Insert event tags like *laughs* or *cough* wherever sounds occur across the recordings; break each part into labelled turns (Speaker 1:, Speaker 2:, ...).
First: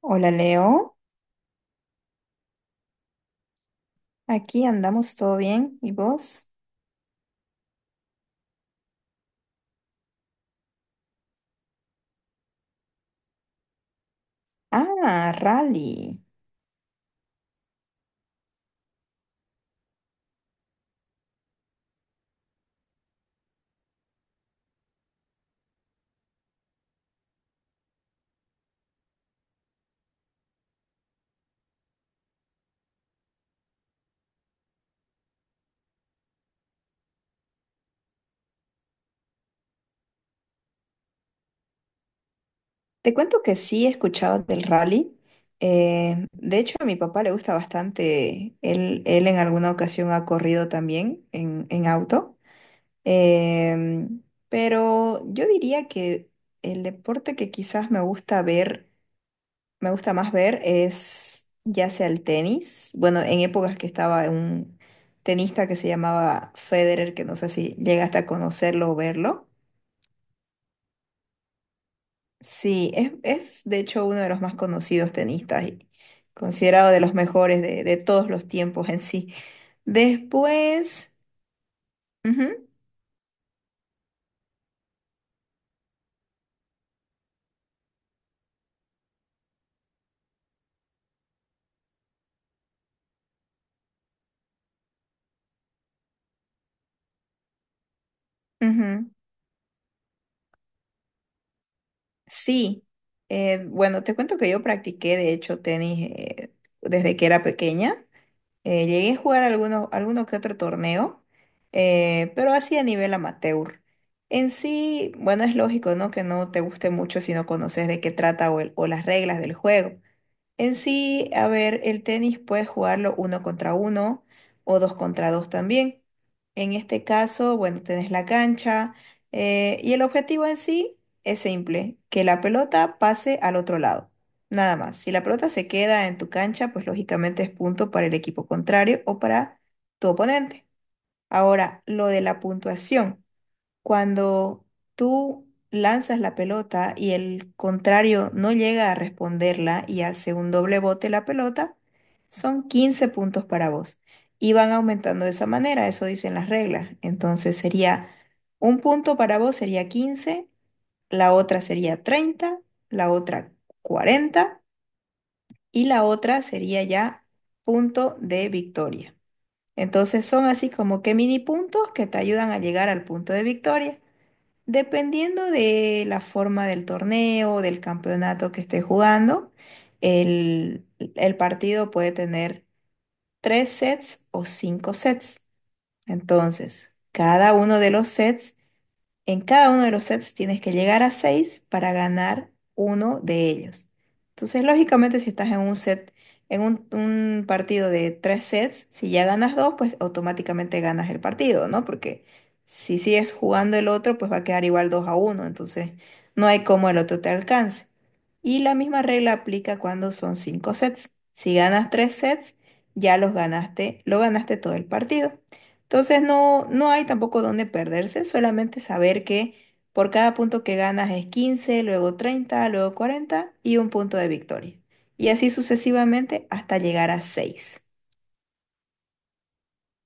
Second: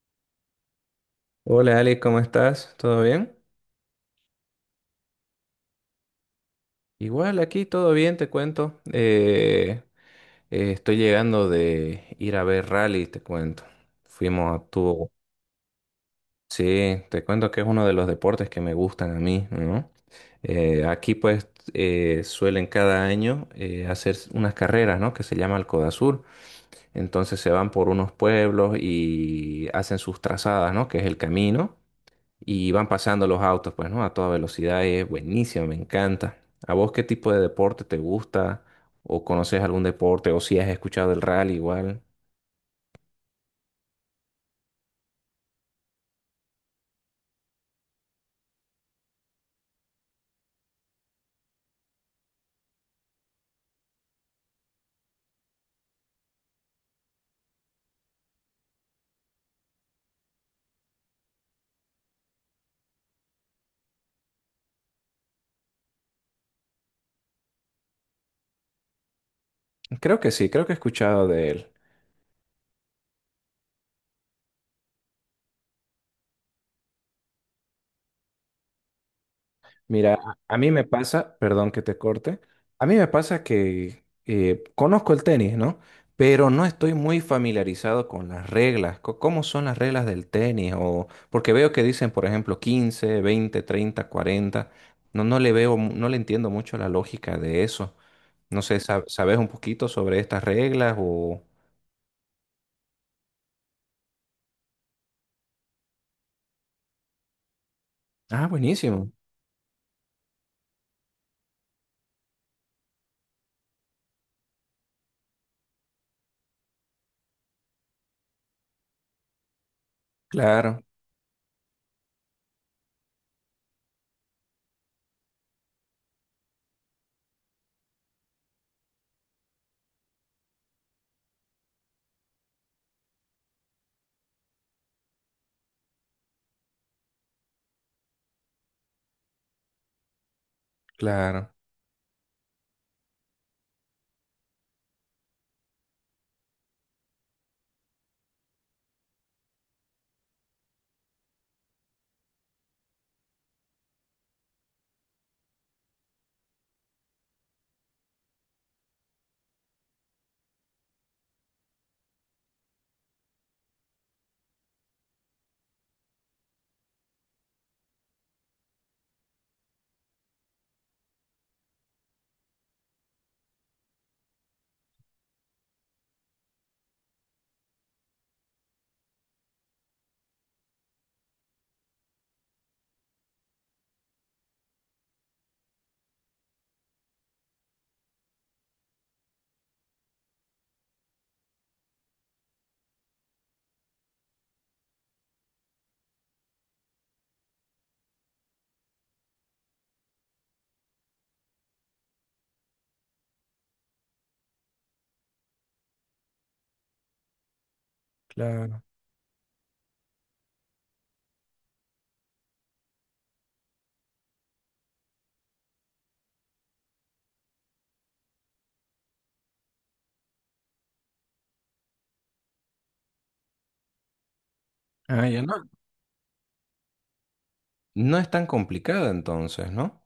Speaker 1: Hola Leo,
Speaker 2: Hola Ali, ¿cómo estás? ¿Todo bien?
Speaker 1: aquí andamos todo bien. ¿Y vos?
Speaker 2: Igual aquí todo bien, te cuento. Estoy llegando de ir a ver rally, te cuento. Fuimos a tu...
Speaker 1: Ah, rally.
Speaker 2: Sí, te cuento que es uno de los deportes que me gustan a mí, ¿no? Aquí pues suelen cada año hacer unas carreras, ¿no? Que se llama el Codasur. Entonces se van por unos pueblos y hacen sus trazadas, ¿no? Que es el camino. Y van pasando los autos, pues, ¿no? A toda velocidad, es buenísimo, me encanta. ¿A vos qué tipo de deporte te gusta? ¿O conoces algún deporte? ¿O si has escuchado del rally igual?
Speaker 1: Te cuento que sí he escuchado del rally. De hecho, a mi papá le gusta bastante. Él en alguna ocasión ha corrido también en auto. Em, pero yo diría que el deporte que quizás me gusta más ver es ya sea el tenis. Bueno, en épocas que estaba un tenista que se llamaba Federer, que no sé si llegaste a conocerlo o verlo.
Speaker 2: Creo que sí, creo que he escuchado de él.
Speaker 1: Sí, es de hecho uno de los más conocidos tenistas y considerado de los mejores de todos los tiempos en sí.
Speaker 2: Mira, a mí me
Speaker 1: Después.
Speaker 2: pasa, perdón que te corte,
Speaker 1: Ujú,
Speaker 2: a mí me pasa que conozco el tenis, ¿no? Pero no estoy muy familiarizado con las reglas, cómo son las reglas del tenis, o porque veo que dicen, por ejemplo, 15, 20, 30, cuarenta. No, no le veo, no le entiendo mucho la lógica de eso. No sé,
Speaker 1: ujú.
Speaker 2: ¿sabes un poquito sobre estas reglas o...?
Speaker 1: Sí, bueno, te cuento que yo practiqué de hecho tenis desde que era pequeña.
Speaker 2: Ah, buenísimo.
Speaker 1: Llegué a jugar alguno que otro torneo, pero así a nivel amateur. En sí, bueno, es lógico, ¿no? Que no te guste mucho si no conoces de qué trata o, o las reglas del juego. En
Speaker 2: Claro,
Speaker 1: sí, a ver, el tenis puedes jugarlo uno contra uno o dos contra dos también. En este caso, bueno, tenés la cancha y el objetivo en sí es simple, que la pelota pase al otro lado. Nada más. Si la pelota se queda en tu cancha, pues lógicamente es punto para el equipo contrario o para tu oponente.
Speaker 2: claro,
Speaker 1: Ahora, lo de la puntuación. Cuando tú lanzas la pelota y el contrario no llega a responderla y hace un doble bote la pelota, son 15 puntos para vos. Y van aumentando de esa manera, eso dicen las reglas. Entonces sería un punto para vos sería 15, la otra sería 30, la otra 40 y la otra sería ya punto de victoria. Entonces son así como que mini puntos que te ayudan a llegar al punto de victoria. Dependiendo de la forma del torneo, del campeonato que esté jugando, el, el partido puede tener 3 sets o 5 sets. Entonces, cada uno de los sets en cada uno de los sets tienes que llegar a 6 para ganar uno de ellos. Entonces, lógicamente, si estás en un set, en un partido de 3 sets, si ya ganas dos, pues automáticamente ganas el partido, ¿no? Porque si sigues jugando el otro, pues va a quedar igual 2-1. Entonces, no hay cómo el otro te alcance. Y la
Speaker 2: claro.
Speaker 1: misma regla aplica cuando son 5 sets. Si ganas 3 sets, ya los ganaste, lo ganaste todo el partido. Entonces no, no hay tampoco dónde perderse, solamente saber que por cada punto que ganas es 15, luego 30, luego 40 y un punto de victoria.
Speaker 2: Ah,
Speaker 1: Y
Speaker 2: ya
Speaker 1: así
Speaker 2: no.
Speaker 1: sucesivamente hasta llegar a 6.
Speaker 2: No es tan complicada entonces, ¿no?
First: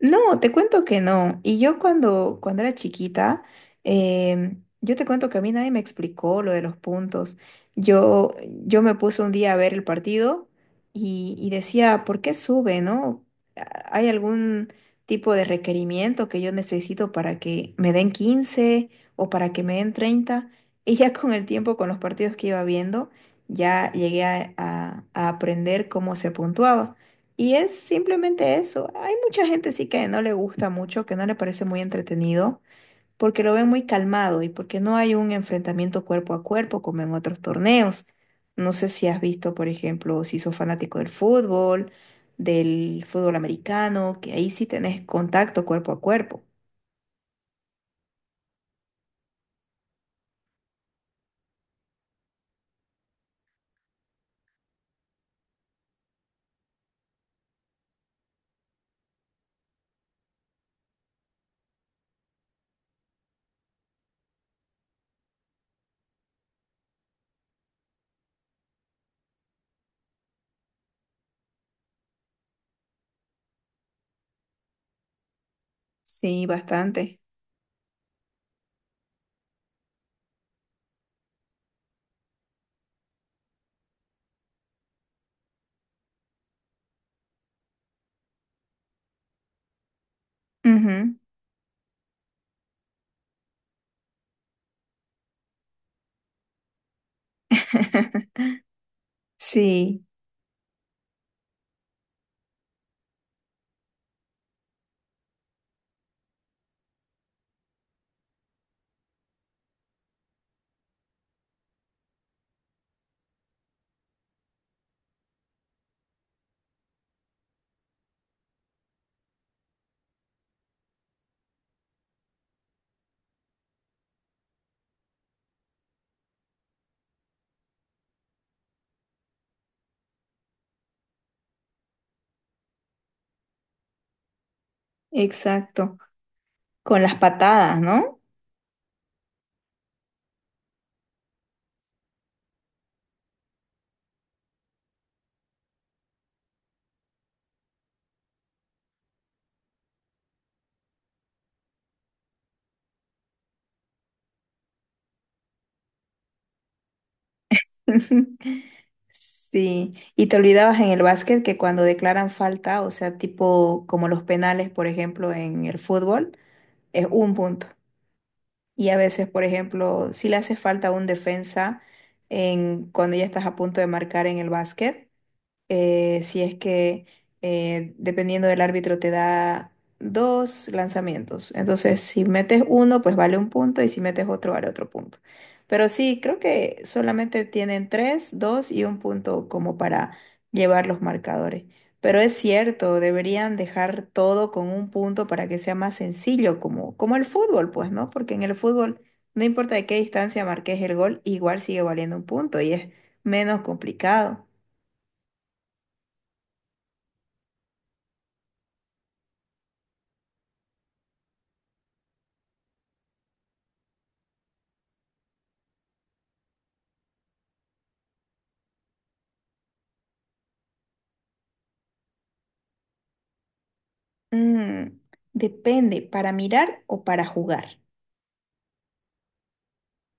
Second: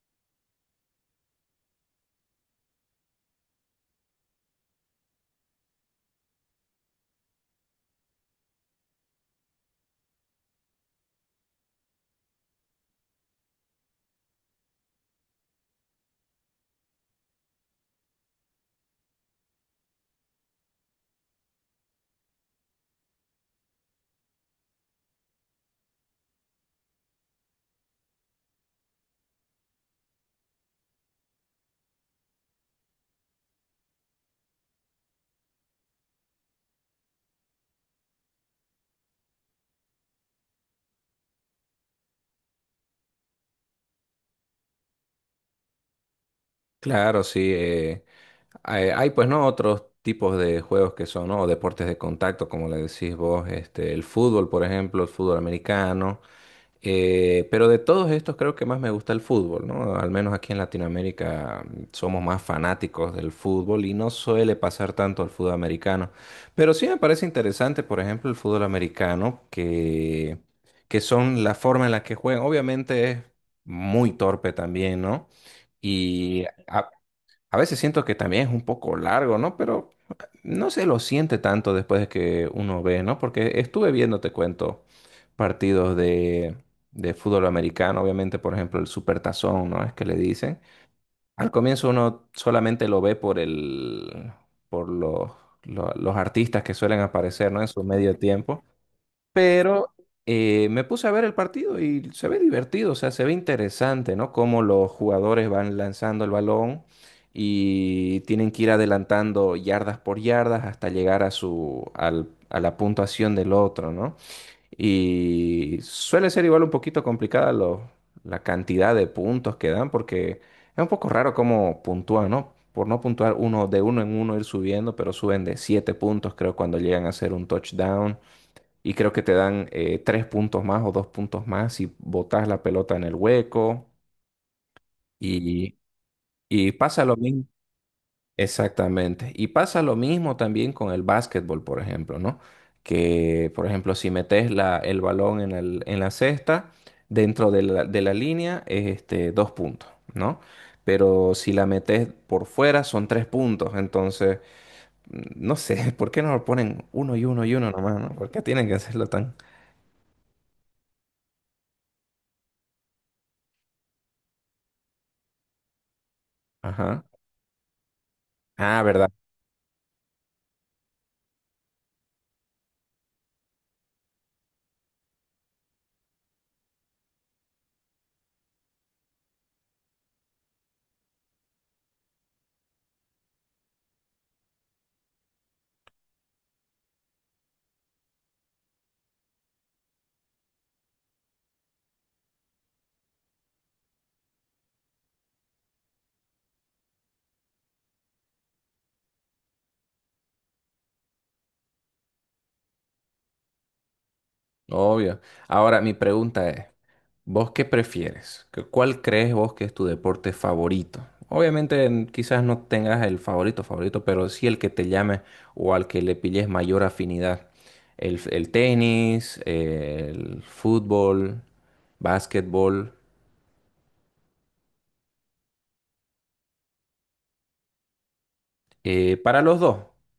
Speaker 1: No, te cuento que no. Y yo cuando, cuando era chiquita, yo te cuento que a mí nadie me explicó lo de los puntos. Yo me puse un día a ver el partido y decía, ¿por qué sube, no? ¿Hay algún tipo de requerimiento que yo necesito para que me den 15 o para que me den 30? *laughs* Y ya con el tiempo, con los partidos que iba viendo, ya llegué a aprender cómo se puntuaba. Y es simplemente eso. Hay mucha gente sí que no le gusta mucho, que no le parece muy entretenido, porque lo ven muy calmado y porque no hay un enfrentamiento cuerpo a cuerpo como en otros torneos. No sé si has visto, por ejemplo, si sos fanático del fútbol americano, que ahí sí tenés contacto cuerpo a cuerpo.
Speaker 2: Claro, sí. Hay, hay, pues no otros tipos de juegos que son, ¿no? Deportes de contacto, como le decís vos, este, el fútbol, por ejemplo, el fútbol americano. Pero de todos estos creo que más me gusta el fútbol, ¿no? Al menos aquí en Latinoamérica somos más fanáticos del fútbol y no suele pasar tanto al fútbol americano. Pero sí me parece interesante, por ejemplo, el fútbol americano, que son la forma en la que juegan. Obviamente es muy torpe también, ¿no? Y
Speaker 1: Sí,
Speaker 2: a
Speaker 1: bastante.
Speaker 2: a veces siento que también es un poco largo, ¿no? Pero no se lo siente tanto después de que uno ve, ¿no? Porque estuve viendo, te cuento, partidos de, de fútbol americano, obviamente, por ejemplo, el Supertazón, ¿no? Es que le dicen.
Speaker 1: Ujú.
Speaker 2: Al comienzo uno solamente lo ve por el, por los, lo- los artistas que suelen aparecer, ¿no? En su medio
Speaker 1: *laughs*
Speaker 2: tiempo pero
Speaker 1: Sí,
Speaker 2: me puse a ver el partido y se ve divertido, o sea, se ve interesante, ¿no? Cómo los jugadores van lanzando el balón y tienen que ir adelantando yardas por yardas hasta llegar a a la puntuación del otro, ¿no? Y suele ser igual un poquito complicada la cantidad de puntos que dan porque es un poco raro cómo puntúan, ¿no? Por no puntuar uno de uno en uno ir subiendo, pero suben de siete puntos, creo, cuando llegan a hacer un touchdown y creo que te dan tres puntos más o dos puntos más si botas la pelota en el hueco y,
Speaker 1: exacto.
Speaker 2: y
Speaker 1: Con
Speaker 2: pasa
Speaker 1: las
Speaker 2: lo mismo.
Speaker 1: patadas, ¿no?
Speaker 2: Exactamente. Y pasa lo mismo también con el básquetbol, por ejemplo, ¿no? Que, por ejemplo, si metes el balón en la cesta, dentro de de la línea, es este, dos puntos, ¿no? Pero si la metes por fuera, son tres puntos. Entonces, mm, no sé, *laughs* ¿por qué no lo ponen uno y uno y uno nomás, ¿no? ¿Por qué tienen que
Speaker 1: *laughs*
Speaker 2: hacerlo tan...
Speaker 1: Sí, y te olvidabas en el básquet que cuando declaran falta, o sea, tipo como los penales, por ejemplo, en el fútbol,
Speaker 2: Ajá.
Speaker 1: es un punto.
Speaker 2: Ah,
Speaker 1: Y a
Speaker 2: ¿verdad?
Speaker 1: veces, por ejemplo, si le hace falta a un defensa cuando ya estás a punto de marcar en el básquet, si es que dependiendo del árbitro te da dos lanzamientos. Entonces, si metes uno, pues vale un punto y si metes otro, vale otro punto. Pero sí, creo que solamente tienen tres, dos y un punto como para llevar los marcadores. Pero es cierto, deberían dejar todo con un punto para que sea más sencillo, como el fútbol, pues, ¿no? Porque en el fútbol, no importa de qué distancia marques el gol, igual sigue valiendo un punto y es menos complicado.
Speaker 2: Obvio. Ahora, mi pregunta es, ¿vos qué prefieres? ¿Qué- ¿Cuál crees vos que es tu deporte favorito? Obviamente quizás no tengas el favorito favorito, pero sí el que te llame o al que le pilles mayor afinidad. El tenis, el fútbol, básquetbol.
Speaker 1: Mm, depende, ¿para mirar o para jugar?
Speaker 2: Eh, para los dos,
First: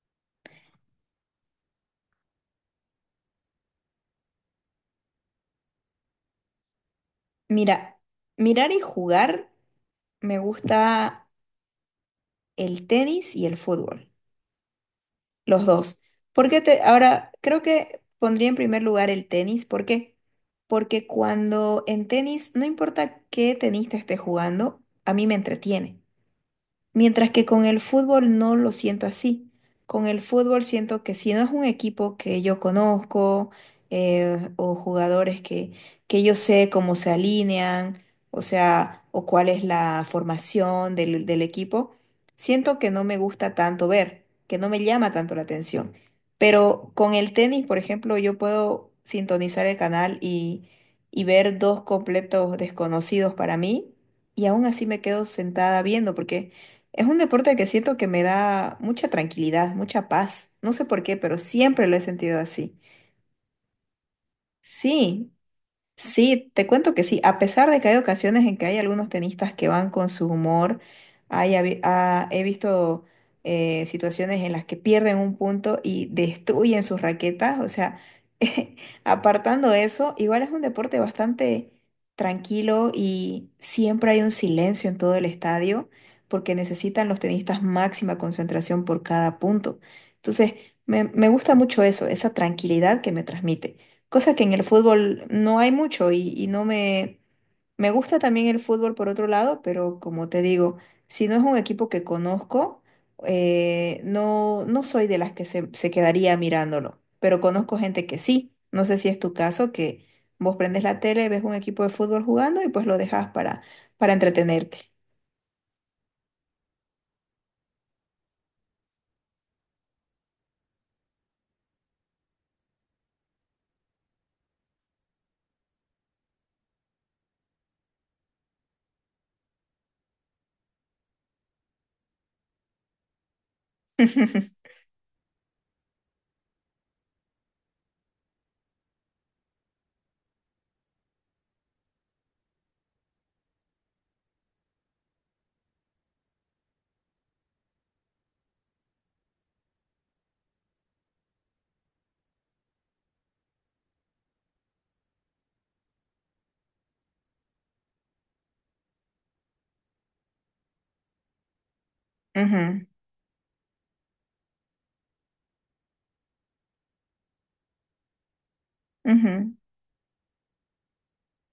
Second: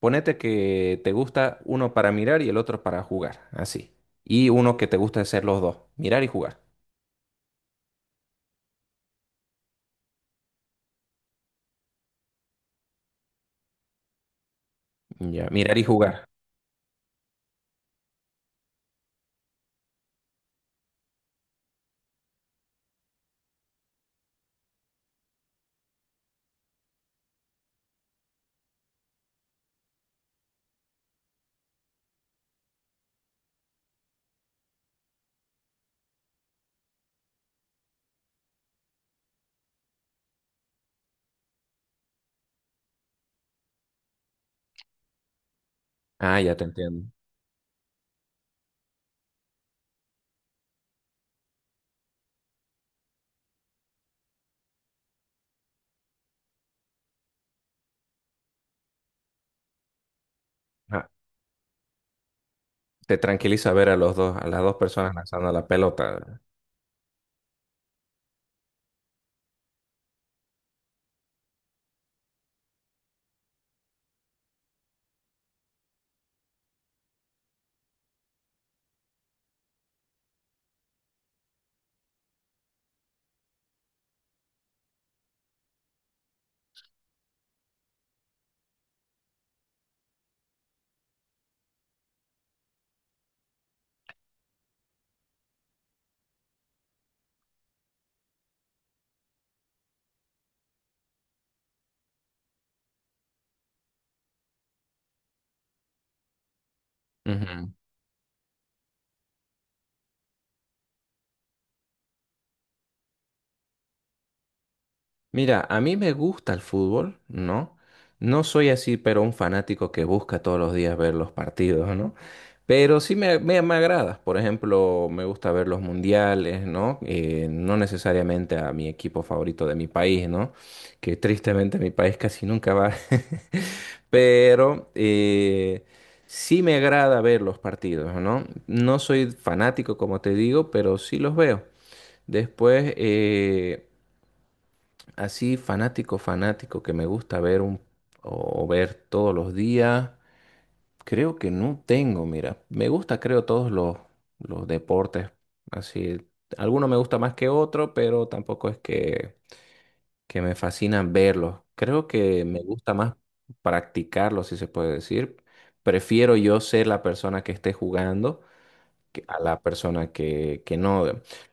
Speaker 2: ponete que te gusta uno para mirar y el otro para jugar, así. Y uno que te gusta hacer los dos, mirar y jugar.
Speaker 1: Mira, mirar y jugar me gusta el tenis y el fútbol,
Speaker 2: Ya,
Speaker 1: los
Speaker 2: mirar y
Speaker 1: dos.
Speaker 2: jugar.
Speaker 1: Ahora creo que pondría en primer lugar el tenis, ¿por qué? Porque cuando en tenis, no importa qué tenista esté jugando, a mí me entretiene. Mientras que con el fútbol no lo siento así. Con el fútbol siento que si no es un equipo que yo conozco o jugadores que yo sé cómo se alinean, o sea, o cuál es la formación del equipo, siento que no me gusta tanto ver, que no me llama tanto la atención.
Speaker 2: Ah, ya te
Speaker 1: Pero
Speaker 2: entiendo.
Speaker 1: con el tenis, por ejemplo, yo puedo sintonizar el canal y ver dos completos desconocidos para mí y aún así me quedo sentada viendo porque... Es un deporte que siento que me da mucha tranquilidad, mucha paz. No sé por qué, pero siempre lo he sentido así.
Speaker 2: Te tranquiliza ver a los dos, a las dos personas
Speaker 1: Sí,
Speaker 2: lanzando la pelota.
Speaker 1: sí, te cuento que sí, a pesar de que hay ocasiones en que hay algunos tenistas que van con su humor, ah, he visto situaciones en las que pierden un punto y destruyen sus raquetas, o sea, *laughs* apartando eso, igual es un deporte bastante tranquilo y siempre hay un silencio en todo el estadio porque necesitan los tenistas máxima concentración por cada punto. Entonces, me gusta mucho eso, esa tranquilidad que me transmite. Cosa que en el fútbol no hay mucho y no me... Me gusta también el fútbol por otro lado, pero como te digo, si no es un equipo que conozco, no, no soy de las que se quedaría mirándolo, pero
Speaker 2: Ujú.
Speaker 1: conozco gente que sí. No sé si es tu caso, que vos prendes la tele, ves un equipo de fútbol jugando y pues lo dejas para entretenerte.
Speaker 2: Mira, a mí me gusta el fútbol, ¿no? No soy así, pero un fanático que busca todos los días ver los partidos, ¿no? Pero sí me agrada. Por ejemplo, me gusta ver los mundiales, ¿no? No necesariamente a mi equipo favorito de mi país, ¿no? Que tristemente mi país casi nunca va. *laughs*
Speaker 1: *laughs*
Speaker 2: Pero sí me agrada ver los partidos, ¿no? No soy fanático, como te digo, pero sí los veo. Después, eh, Así fanático, fanático que me gusta ver un o ver todos los días. Creo que no tengo, mira. Me gusta, creo, los deportes. Así, alguno me gusta más que otro, pero tampoco es que me fascina verlos. Creo que me
Speaker 1: Ujú,
Speaker 2: gusta más practicarlos, si se puede decir. Prefiero yo ser la persona que esté jugando a
Speaker 1: ujú.
Speaker 2: la persona que no.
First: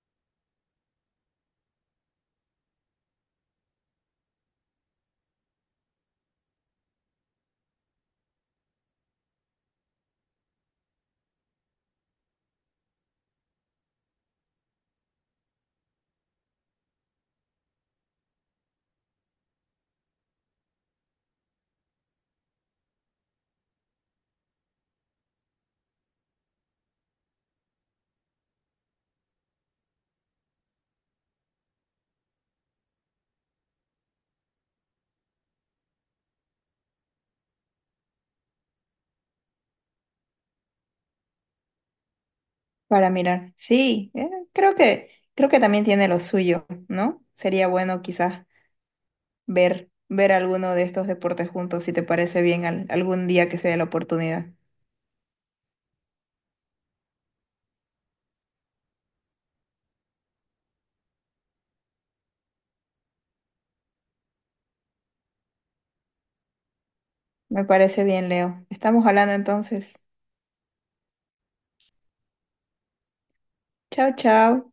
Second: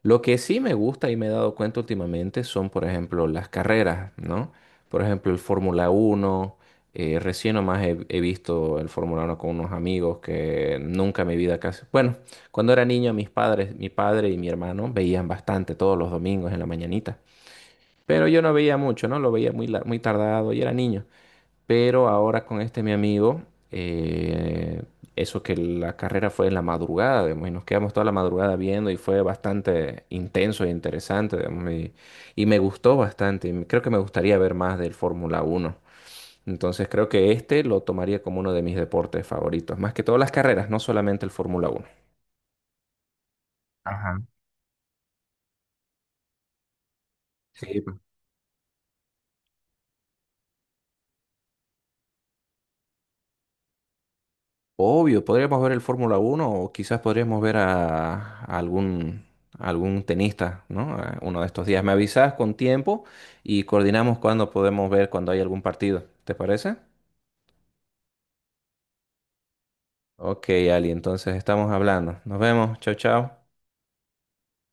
Speaker 2: Lo que sí me gusta y me he dado cuenta últimamente son, por ejemplo, las carreras, ¿no? Por ejemplo, el Fórmula uno recién nomás he visto el Fórmula uno con unos amigos que nunca en mi vida casi... Bueno, cuando era niño, mis padres, mi padre y mi hermano veían bastante todos los domingos en la mañanita. Pero yo no veía mucho, ¿no? Lo veía muy, muy tardado y era niño. Pero ahora con este mi amigo, eh, eso que la carrera fue en la madrugada, digamos, y nos quedamos toda la madrugada viendo y fue bastante intenso e interesante, digamos, y me gustó bastante. Y creo que me gustaría ver más del Fórmula Uno. Entonces creo que este lo tomaría como uno de mis deportes favoritos, más que todas las carreras, no solamente el Fórmula Uno.
Speaker 1: Para mirar. Sí, creo creo que también tiene lo suyo, ¿no? Sería
Speaker 2: Sí,
Speaker 1: bueno quizás ver alguno de estos deportes juntos, si te parece bien, algún día que se dé la oportunidad.
Speaker 2: obvio, podríamos ver el Fórmula uno o quizás podríamos ver a algún, a algún tenista, ¿no? A uno de estos días. Me avisas con tiempo y coordinamos cuando podemos ver cuando hay algún partido. ¿Te parece?
Speaker 1: Me parece bien, Leo. Estamos hablando entonces.
Speaker 2: Ok, Ali, entonces estamos hablando. Nos vemos. Chao, chao.
Speaker 1: Chao, chao.